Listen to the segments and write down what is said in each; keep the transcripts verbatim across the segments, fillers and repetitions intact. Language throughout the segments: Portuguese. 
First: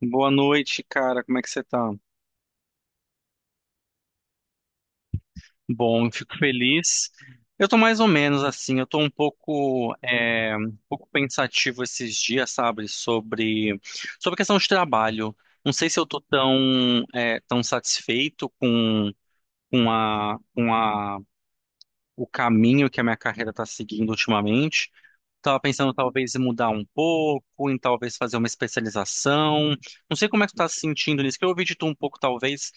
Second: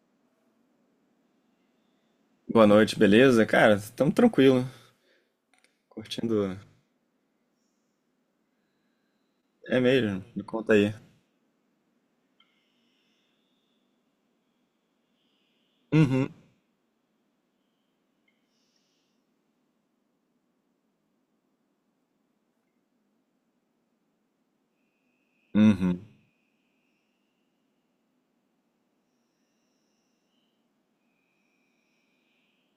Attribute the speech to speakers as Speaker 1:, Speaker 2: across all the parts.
Speaker 1: Boa noite, cara. Como é que você tá?
Speaker 2: Boa noite, beleza? Cara, estamos tranquilo,
Speaker 1: Bom, fico
Speaker 2: curtindo.
Speaker 1: feliz. Eu tô mais ou menos assim, eu tô um
Speaker 2: É
Speaker 1: pouco,
Speaker 2: mesmo, me
Speaker 1: é,
Speaker 2: conta
Speaker 1: um
Speaker 2: aí.
Speaker 1: pouco pensativo esses dias, sabe, sobre, sobre a questão de trabalho. Não sei se eu tô
Speaker 2: Uhum,
Speaker 1: tão, é, tão satisfeito com, com a, com a, o caminho que a minha carreira tá seguindo ultimamente. Tava pensando
Speaker 2: uhum.
Speaker 1: talvez em mudar um pouco, em talvez fazer uma especialização. Não sei como é que tu tá se sentindo nisso, que eu ouvi de tu um pouco, talvez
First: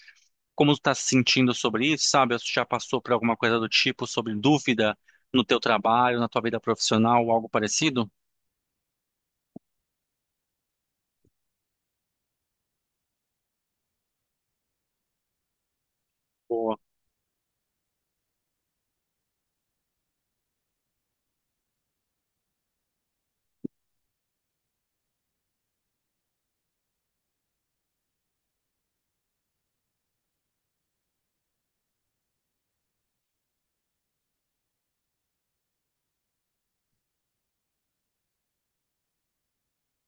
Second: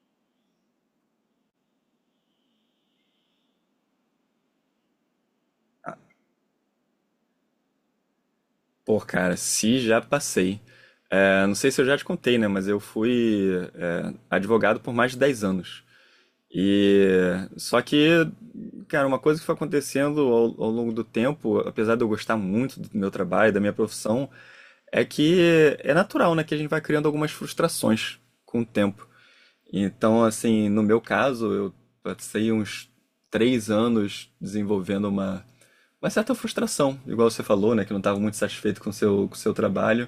Speaker 1: como tu tá se sentindo sobre isso, sabe? Ou tu já passou por alguma coisa do tipo, sobre dúvida no teu trabalho, na tua vida profissional, algo parecido?
Speaker 2: Pô, cara, se já passei. É, não sei se eu já te contei, né? Mas eu fui é, advogado por mais de dez anos.
Speaker 1: Boa.
Speaker 2: E só que, cara, uma coisa que foi acontecendo ao, ao longo do tempo, apesar de eu gostar muito do meu trabalho, da minha profissão, é que é natural, né, que a gente vai criando algumas frustrações com o tempo. Então, assim, no meu caso, eu passei uns três anos desenvolvendo uma, uma certa frustração, igual você falou, né, que não estava muito satisfeito com o seu, com o seu trabalho.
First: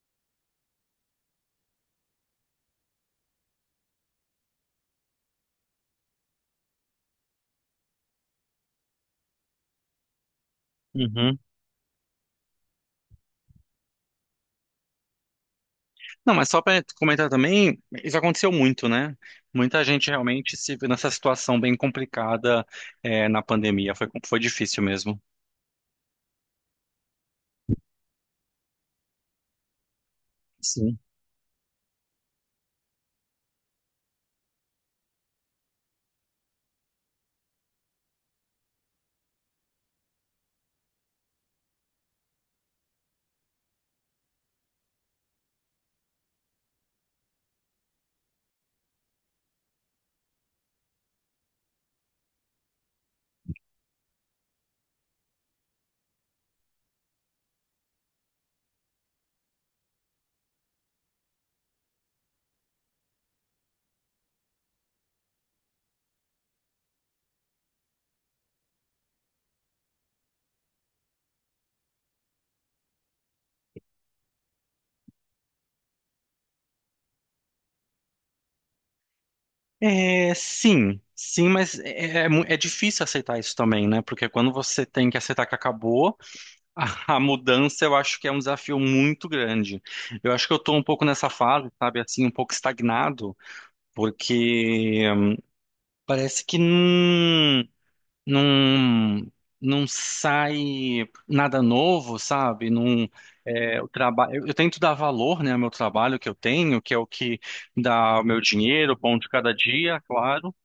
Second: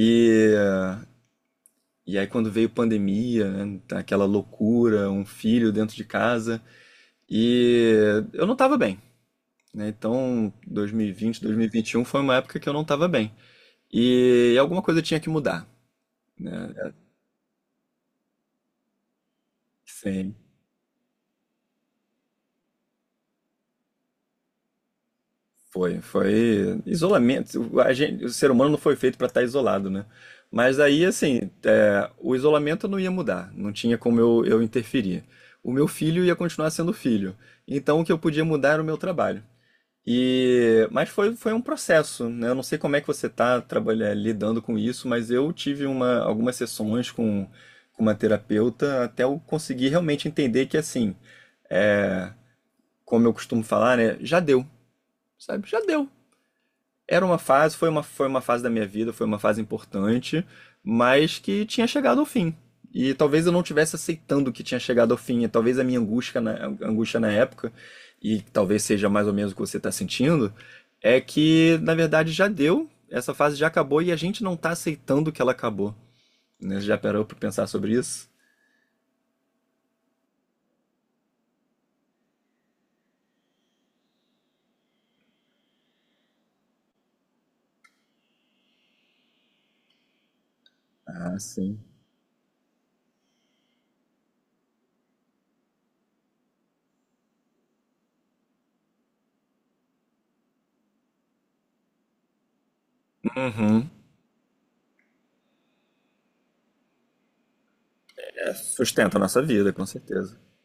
Speaker 2: E, e aí, quando veio pandemia, né, aquela loucura, um filho dentro de casa, e eu não estava bem, né? Então,
Speaker 1: Uhum.
Speaker 2: dois mil e vinte, dois mil e vinte e um foi uma época que eu não estava bem. E alguma coisa tinha que mudar,
Speaker 1: Não, mas só
Speaker 2: né?
Speaker 1: para comentar também, isso aconteceu muito, né? Muita gente
Speaker 2: Sim.
Speaker 1: realmente se viu nessa situação bem complicada, é, na pandemia. Foi, foi difícil mesmo.
Speaker 2: Foi, foi isolamento. O, a gente- o ser humano não foi feito para estar isolado, né? Mas
Speaker 1: Sim.
Speaker 2: aí, assim, é, o isolamento não ia mudar, não tinha como eu, eu interferir. O meu filho ia continuar sendo filho. Então, o que eu podia mudar era o meu trabalho. E, mas foi, foi um processo, né? Eu não sei como é que você está trabalhando, lidando com isso, mas eu tive uma, algumas sessões com, com uma terapeuta até eu conseguir realmente entender que, assim, é, como eu costumo falar, né? Já deu, sabe? Já deu. Era uma fase, foi uma, foi uma fase da minha vida, foi uma fase importante, mas que tinha chegado ao fim. E talvez eu não tivesse aceitando que tinha chegado ao fim, e talvez a minha angústia na, angústia na época, e talvez seja mais ou menos o que você está sentindo, é que na verdade já deu, essa fase já acabou e a gente não tá aceitando que ela acabou. Né? Já parou pra pensar sobre isso?
Speaker 1: É, sim, sim, mas é, é mu- é difícil aceitar isso também, né? Porque quando você tem que aceitar que acabou, a mudança eu acho que é um desafio muito grande. Eu acho que eu estou um pouco nessa
Speaker 2: Ah,
Speaker 1: fase,
Speaker 2: sim.
Speaker 1: sabe, assim, um pouco estagnado, porque parece que não, não, não sai nada novo, sabe? Não, é, o
Speaker 2: Uhum.
Speaker 1: trabalho, eu, eu tento dar valor, né, ao meu trabalho que eu tenho, que é o que dá o meu
Speaker 2: É,
Speaker 1: dinheiro, o pão
Speaker 2: sustenta a
Speaker 1: de
Speaker 2: nossa
Speaker 1: cada
Speaker 2: vida, com
Speaker 1: dia,
Speaker 2: certeza.
Speaker 1: claro,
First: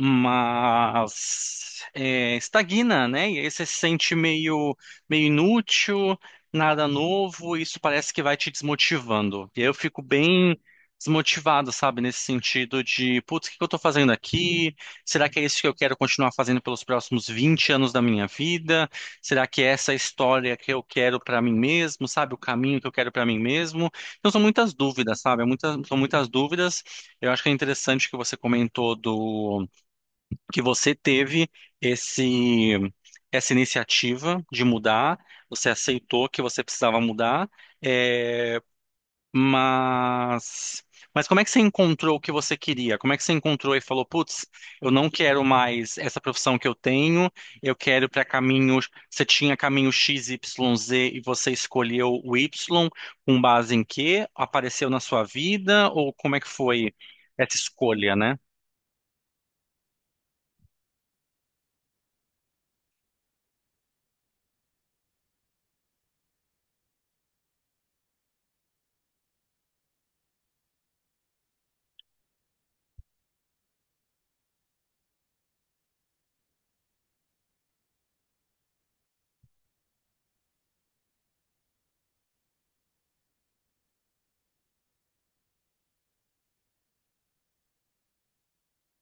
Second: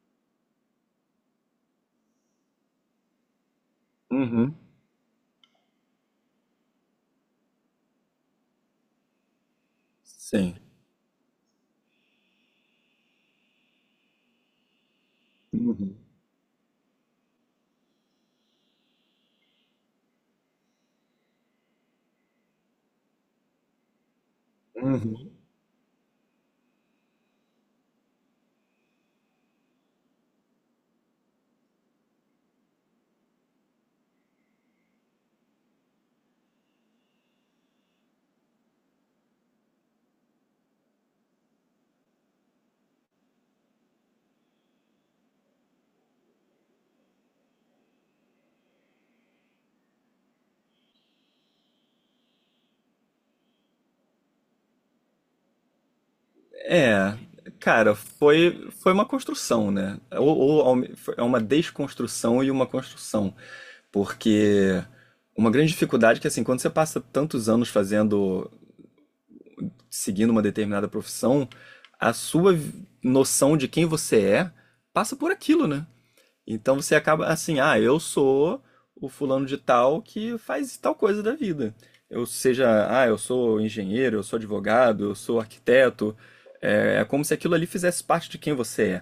Speaker 1: mas é, estagna, né? E aí você se sente
Speaker 2: Uhum.
Speaker 1: meio, meio inútil, nada novo, e isso parece que vai te desmotivando. E aí eu fico
Speaker 2: Sim.
Speaker 1: bem desmotivado, sabe? Nesse sentido de, putz, o que que eu tô fazendo aqui? Será que é isso que eu
Speaker 2: Uhum.
Speaker 1: quero continuar fazendo pelos próximos vinte anos da minha vida? Será que é essa a história que eu quero pra mim mesmo, sabe? O caminho que eu quero pra mim mesmo? Então são muitas dúvidas,
Speaker 2: Uhum.
Speaker 1: sabe? Muitas, são muitas dúvidas. Eu acho que é interessante que você comentou do que você teve esse essa iniciativa de mudar, você aceitou que você precisava mudar, é, mas mas como é que você encontrou o que você queria? Como é que você encontrou e falou, putz, eu não quero mais essa profissão que eu tenho, eu quero para caminhos. Você tinha caminho X, Y, Z e você escolheu o Y com base em quê? Apareceu na sua vida ou como é que foi
Speaker 2: É,
Speaker 1: essa
Speaker 2: cara,
Speaker 1: escolha, né?
Speaker 2: foi, foi uma construção, né? Ou, ou ao me- foi- é uma desconstrução e uma construção. Porque uma grande dificuldade é que, assim, quando você passa tantos anos fazendo, seguindo uma determinada profissão, a sua vi- noção de quem você é passa por aquilo, né? Então você acaba assim, ah, eu sou o fulano de tal que faz tal coisa da vida. Eu seja, ah, eu sou engenheiro, eu sou advogado, eu sou arquiteto. É, é como se aquilo ali fizesse parte de quem você é.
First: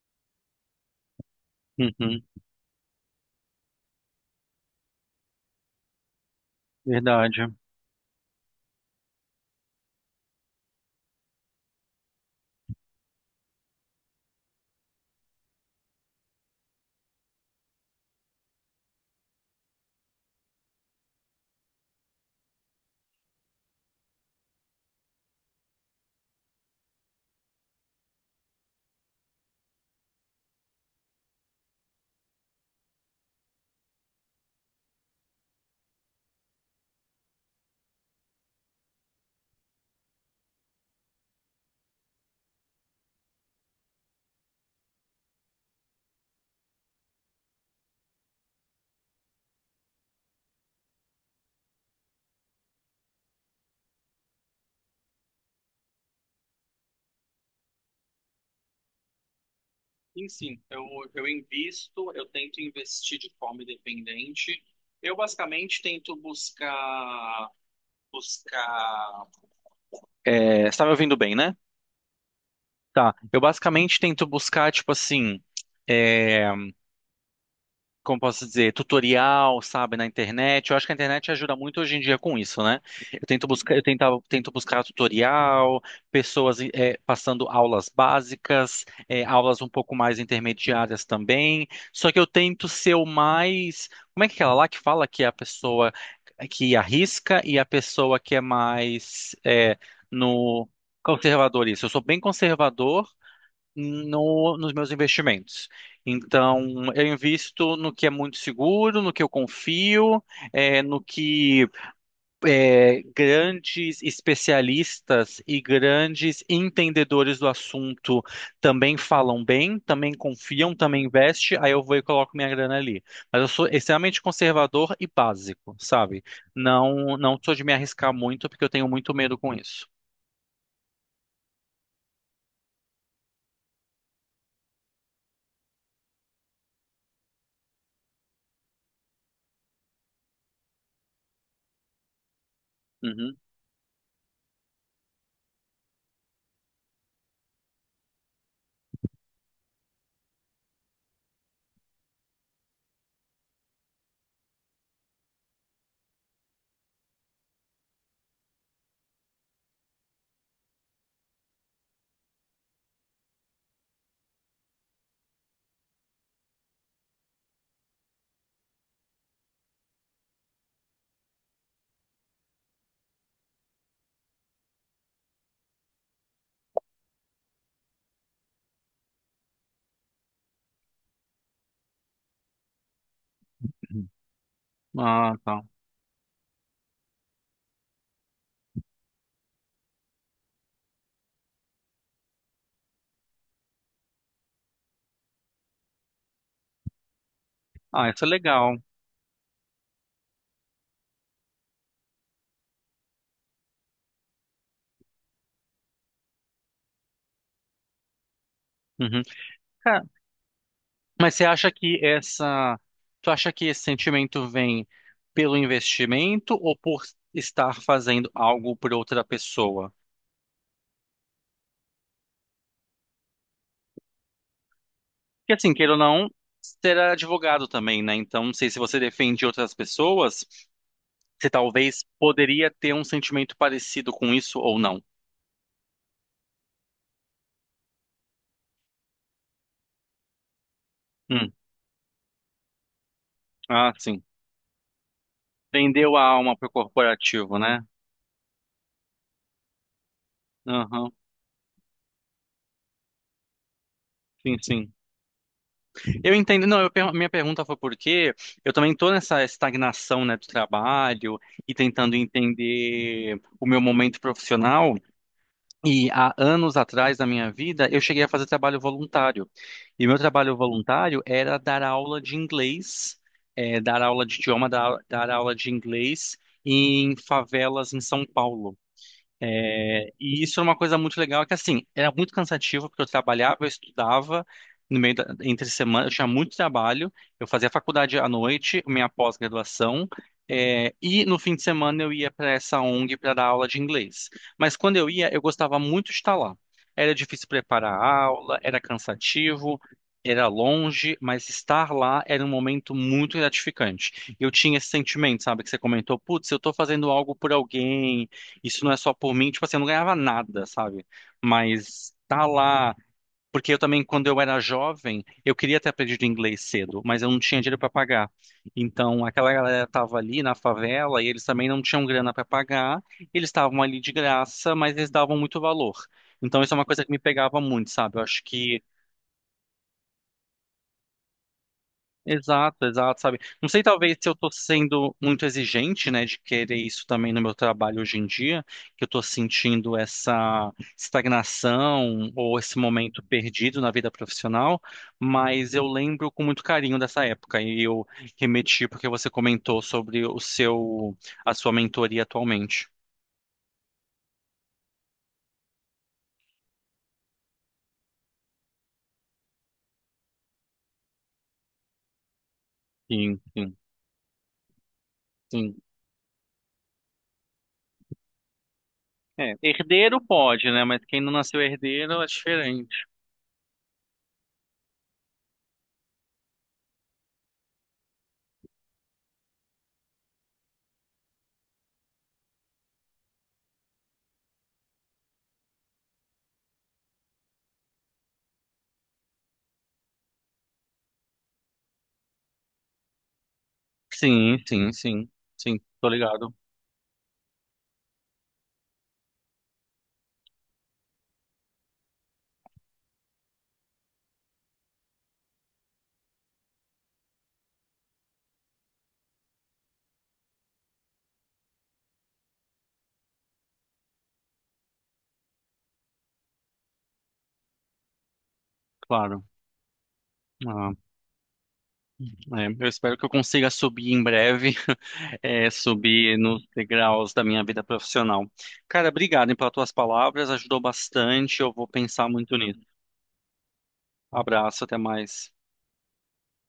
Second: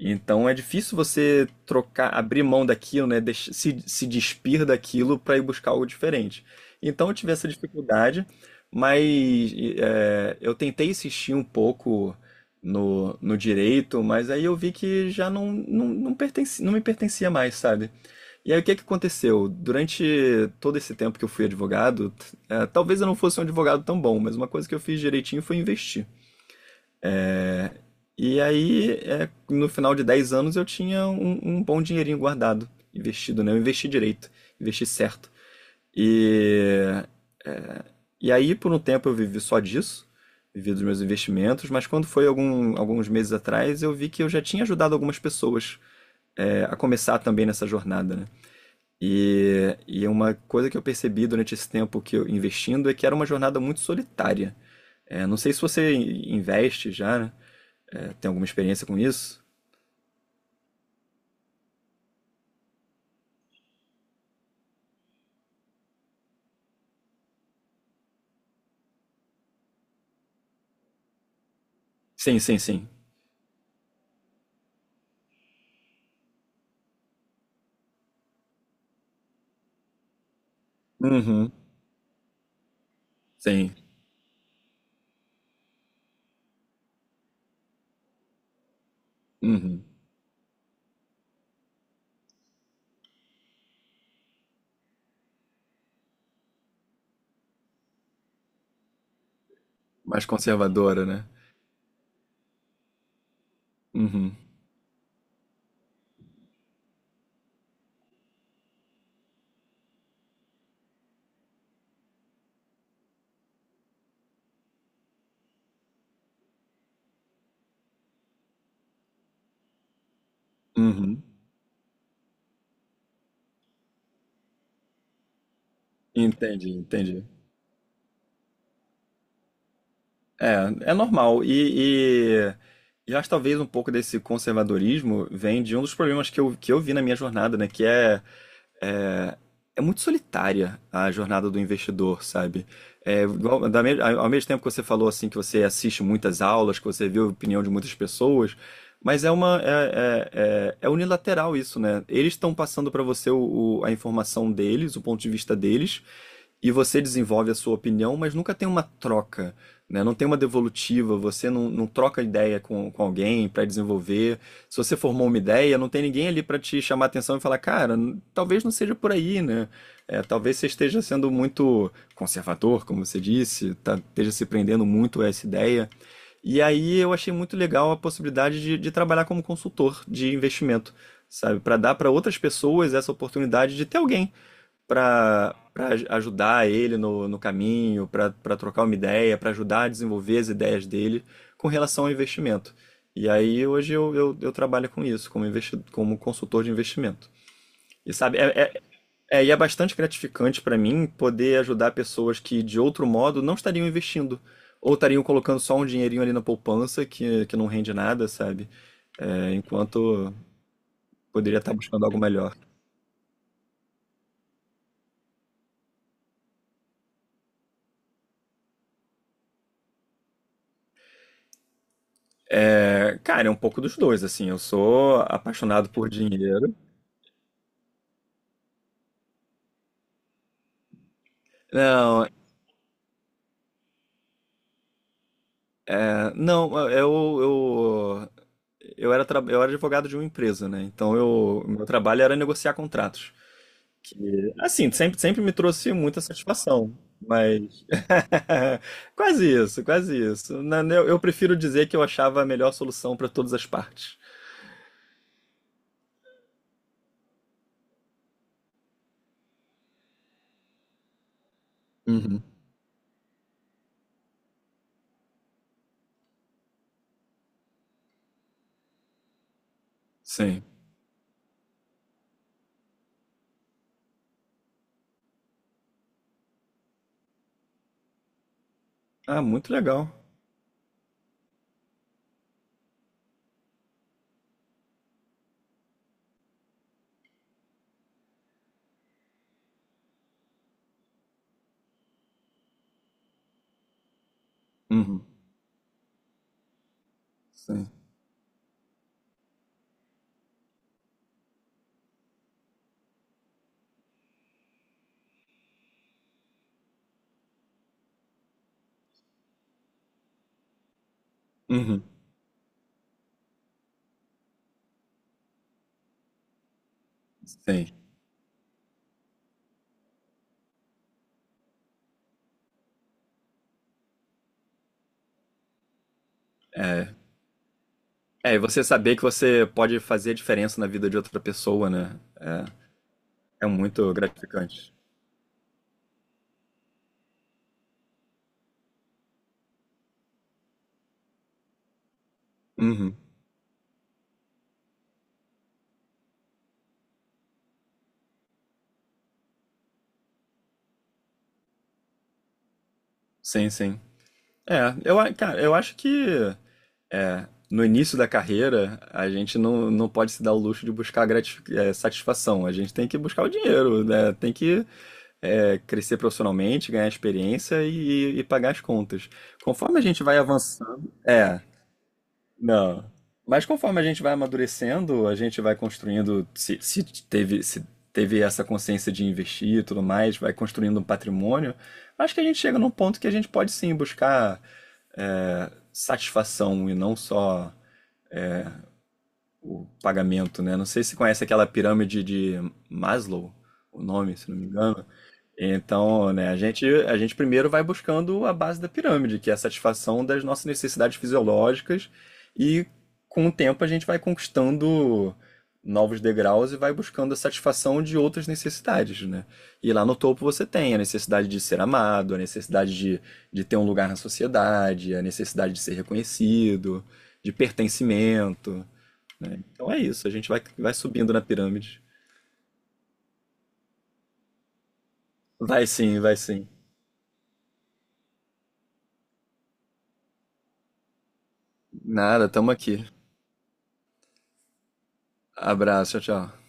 Speaker 2: Então é difícil você trocar,
Speaker 1: Uhum,
Speaker 2: abrir mão daquilo, né? deix- Se, se despir daquilo para ir buscar algo diferente. Então eu tive
Speaker 1: verdade.
Speaker 2: essa dificuldade, mas é, eu tentei insistir um pouco no, no direito, mas aí eu vi que já não, não, não pertence, não me pertencia mais, sabe? E aí o que que aconteceu? Durante todo esse tempo que eu fui advogado, t- é, talvez eu não fosse um advogado tão bom, mas uma coisa que eu fiz direitinho foi investir. E aí, é, no final de dez anos, eu tinha um, um bom dinheirinho guardado, investido, né? Eu investi direito, investi certo. E, é, e aí, por um tempo, eu vivi só disso, vivi dos meus investimentos, mas quando foi algum, alguns meses atrás, eu vi que eu já tinha ajudado algumas pessoas é, a começar também nessa jornada, né? E, e uma coisa que eu percebi durante esse tempo que eu investindo é que era uma jornada muito solitária. É, não sei se você investe já, né? É, tem alguma experiência com isso?
Speaker 1: Sim, sim, eu, eu invisto, eu tento investir de forma independente. Eu basicamente tento buscar, buscar. É, você está me ouvindo bem, né?
Speaker 2: Sim, sim, sim.
Speaker 1: Tá. Eu basicamente tento buscar, tipo assim, como posso dizer, tutorial, sabe, na internet. Eu acho que a internet
Speaker 2: Uhum.
Speaker 1: ajuda muito hoje em dia com isso, né? Eu tento buscar,
Speaker 2: Sim.
Speaker 1: eu tentava, tento buscar tutorial, pessoas eh, passando aulas básicas, eh, aulas um
Speaker 2: Uhum.
Speaker 1: pouco mais intermediárias também. Só que eu tento ser o mais, como é que é aquela lá que fala que é a pessoa que arrisca e a pessoa que é mais eh,
Speaker 2: Mais
Speaker 1: no
Speaker 2: conservadora, né?
Speaker 1: conservador isso. Eu sou bem conservador
Speaker 2: Uhum.
Speaker 1: no- nos meus investimentos. Então, eu invisto no que é muito seguro, no que eu confio, é, no que é, grandes especialistas e grandes entendedores do assunto também falam bem, também confiam, também
Speaker 2: Uhum.
Speaker 1: investem, aí eu vou e coloco minha grana ali. Mas eu sou extremamente conservador e básico, sabe?
Speaker 2: Entendi,
Speaker 1: Não,
Speaker 2: entendi.
Speaker 1: não sou de me arriscar muito, porque eu tenho muito medo com isso.
Speaker 2: É, é normal. E, e, e acho que talvez um pouco desse conservadorismo vem de um dos problemas que eu, que eu vi na minha jornada, né? Que é é, é muito solitária a jornada do investidor, sabe? É,
Speaker 1: Uhum.
Speaker 2: igual- da me- ao mesmo tempo que você falou assim que você assiste muitas aulas, que você vê a opinião de muitas pessoas, mas é uma é, é- é- é unilateral isso, né? Eles estão passando para você o- o- a informação deles, o ponto de vista deles, e você desenvolve a sua opinião, mas nunca tem uma troca, né? Não tem uma devolutiva, você não, não troca ideia com, com alguém para desenvolver se você formou uma ideia, não tem ninguém ali para te chamar a atenção e falar, cara, n- talvez não seja por aí, né? É, talvez você esteja sendo muito conservador, como você disse, tá- esteja se prendendo muito a essa ideia. E aí eu achei muito legal a possibilidade de, de trabalhar como consultor de investimento, sabe? Para dar para outras pessoas essa oportunidade de ter alguém
Speaker 1: Ah,
Speaker 2: para
Speaker 1: tá.
Speaker 2: ajudar ele no, no caminho, para trocar uma ideia, para ajudar a desenvolver as ideias dele com relação ao investimento. E aí hoje eu, eu, eu trabalho com isso, como, investi como consultor de investimento.
Speaker 1: Ah,
Speaker 2: E
Speaker 1: isso é
Speaker 2: sabe, é,
Speaker 1: legal.
Speaker 2: é, é, e é bastante gratificante para mim poder ajudar pessoas que de outro modo não estariam investindo, ou estariam colocando só um dinheirinho ali na poupança que, que não rende nada, sabe?
Speaker 1: Uhum.
Speaker 2: É, enquanto
Speaker 1: Mas você
Speaker 2: poderia
Speaker 1: acha
Speaker 2: estar
Speaker 1: que
Speaker 2: buscando algo melhor.
Speaker 1: essa, tu acha que esse sentimento vem pelo investimento ou por estar fazendo algo por outra pessoa?
Speaker 2: Cara, é um pouco dos dois, assim. Eu sou
Speaker 1: Porque assim,
Speaker 2: apaixonado
Speaker 1: queira ou
Speaker 2: por
Speaker 1: não,
Speaker 2: dinheiro.
Speaker 1: você era advogado também, né? Então, não sei se você defende outras pessoas, você talvez
Speaker 2: Não, é,
Speaker 1: poderia ter um sentimento parecido com isso ou não.
Speaker 2: não, eu, eu, eu, era, tra- eu era advogado de uma empresa, né? Então,
Speaker 1: Hum.
Speaker 2: eu, meu trabalho era negociar contratos.
Speaker 1: Ah,
Speaker 2: Que,
Speaker 1: sim.
Speaker 2: assim, sempre, sempre me trouxe
Speaker 1: Vendeu
Speaker 2: muita
Speaker 1: a alma pro
Speaker 2: satisfação.
Speaker 1: corporativo,
Speaker 2: Mas
Speaker 1: né?
Speaker 2: quase isso, quase isso. Na- né, Eu,
Speaker 1: Aham.
Speaker 2: eu prefiro dizer que eu achava a melhor solução para todas as partes.
Speaker 1: Sim, sim. Eu entendo, não, eu per- minha pergunta foi porque eu também estou nessa estagnação, né, do trabalho e tentando
Speaker 2: Uhum.
Speaker 1: entender o meu momento profissional. E há anos atrás da minha vida, eu cheguei a fazer trabalho voluntário. E o meu trabalho
Speaker 2: Sim.
Speaker 1: voluntário era dar aula de inglês, eh, dar aula de idioma, dar, dar aula de inglês em favelas em São Paulo.
Speaker 2: Ah, muito
Speaker 1: É,
Speaker 2: legal.
Speaker 1: e isso era uma coisa muito legal, que assim, era muito cansativo, porque eu trabalhava, eu estudava, no meio da, entre semana, eu tinha muito trabalho, eu fazia faculdade à noite, minha pós-graduação, é, e no fim de semana eu ia para essa ONG para dar aula de inglês. Mas quando eu
Speaker 2: Uhum.
Speaker 1: ia, eu gostava muito de estar lá. Era difícil
Speaker 2: Sim.
Speaker 1: preparar a aula, era cansativo, era longe, mas estar lá era um momento muito gratificante. Eu tinha esse sentimento, sabe, que você comentou, putz, eu estou fazendo algo por alguém, isso não é só por mim, tipo assim, eu não ganhava nada, sabe?
Speaker 2: Uhum.
Speaker 1: Mas tá lá. Porque eu também, quando eu era jovem, eu queria ter aprendido inglês cedo, mas eu não tinha dinheiro
Speaker 2: Sim.
Speaker 1: para pagar. Então, aquela galera tava ali na favela e eles também não tinham grana para pagar, eles estavam ali de graça, mas eles davam muito valor. Então, isso é uma coisa que
Speaker 2: É.
Speaker 1: me pegava muito, sabe? Eu acho
Speaker 2: É, e
Speaker 1: que
Speaker 2: você saber que você pode fazer a diferença na vida de outra pessoa, né?
Speaker 1: exato, exato, sabe?
Speaker 2: É, é
Speaker 1: Não sei,
Speaker 2: muito
Speaker 1: talvez se eu tô
Speaker 2: gratificante.
Speaker 1: sendo muito exigente, né, de querer isso também no meu trabalho hoje em dia, que eu tô sentindo essa estagnação ou esse
Speaker 2: Uhum.
Speaker 1: momento perdido na vida profissional, mas eu lembro com muito carinho dessa época e eu remeti porque você comentou sobre o seu, a sua mentoria atualmente.
Speaker 2: Sim, sim. É, eu, a- cara, eu acho que é, no início da carreira a gente não, não pode se dar o luxo de buscar gratifi- é, satisfação. A gente tem que
Speaker 1: Sim,
Speaker 2: buscar o
Speaker 1: sim,
Speaker 2: dinheiro, né? Tem que
Speaker 1: sim.
Speaker 2: é, crescer profissionalmente, ganhar experiência e, e pagar as contas.
Speaker 1: É,
Speaker 2: Conforme a
Speaker 1: herdeiro
Speaker 2: gente vai
Speaker 1: pode, né, mas
Speaker 2: avançando,
Speaker 1: quem não nasceu
Speaker 2: é.
Speaker 1: herdeiro é diferente.
Speaker 2: Não. Mas conforme a gente vai amadurecendo, a gente vai construindo, se, se teve, se teve essa consciência de investir e tudo mais, vai construindo um patrimônio, acho que a gente chega num ponto que a gente pode sim buscar é, satisfação e não só o pagamento, né? Não sei se você conhece aquela pirâmide de Maslow, o nome, se não
Speaker 1: Sim,
Speaker 2: me
Speaker 1: sim,
Speaker 2: engano.
Speaker 1: sim, sim, tô
Speaker 2: Então, né,
Speaker 1: ligado,
Speaker 2: a gente, a gente primeiro vai buscando a base da pirâmide, que é a satisfação das nossas necessidades fisiológicas, e com o tempo a gente vai conquistando novos degraus e vai buscando a satisfação de outras necessidades, né? E lá no topo você tem a necessidade de ser amado, a necessidade de, de ter um lugar na sociedade, a necessidade de ser reconhecido, de pertencimento,
Speaker 1: claro.
Speaker 2: né? Então é isso, a gente vai,
Speaker 1: Ah.
Speaker 2: vai subindo na pirâmide.
Speaker 1: É, eu espero que eu consiga subir em breve, é,
Speaker 2: Vai sim,
Speaker 1: subir
Speaker 2: vai
Speaker 1: nos
Speaker 2: sim.
Speaker 1: degraus da minha vida profissional. Cara, obrigado, hein, pelas tuas palavras, ajudou bastante. Eu vou pensar
Speaker 2: Nada,
Speaker 1: muito
Speaker 2: tamo
Speaker 1: nisso.
Speaker 2: aqui.
Speaker 1: Abraço, até mais.
Speaker 2: Abraço, tchau, tchau.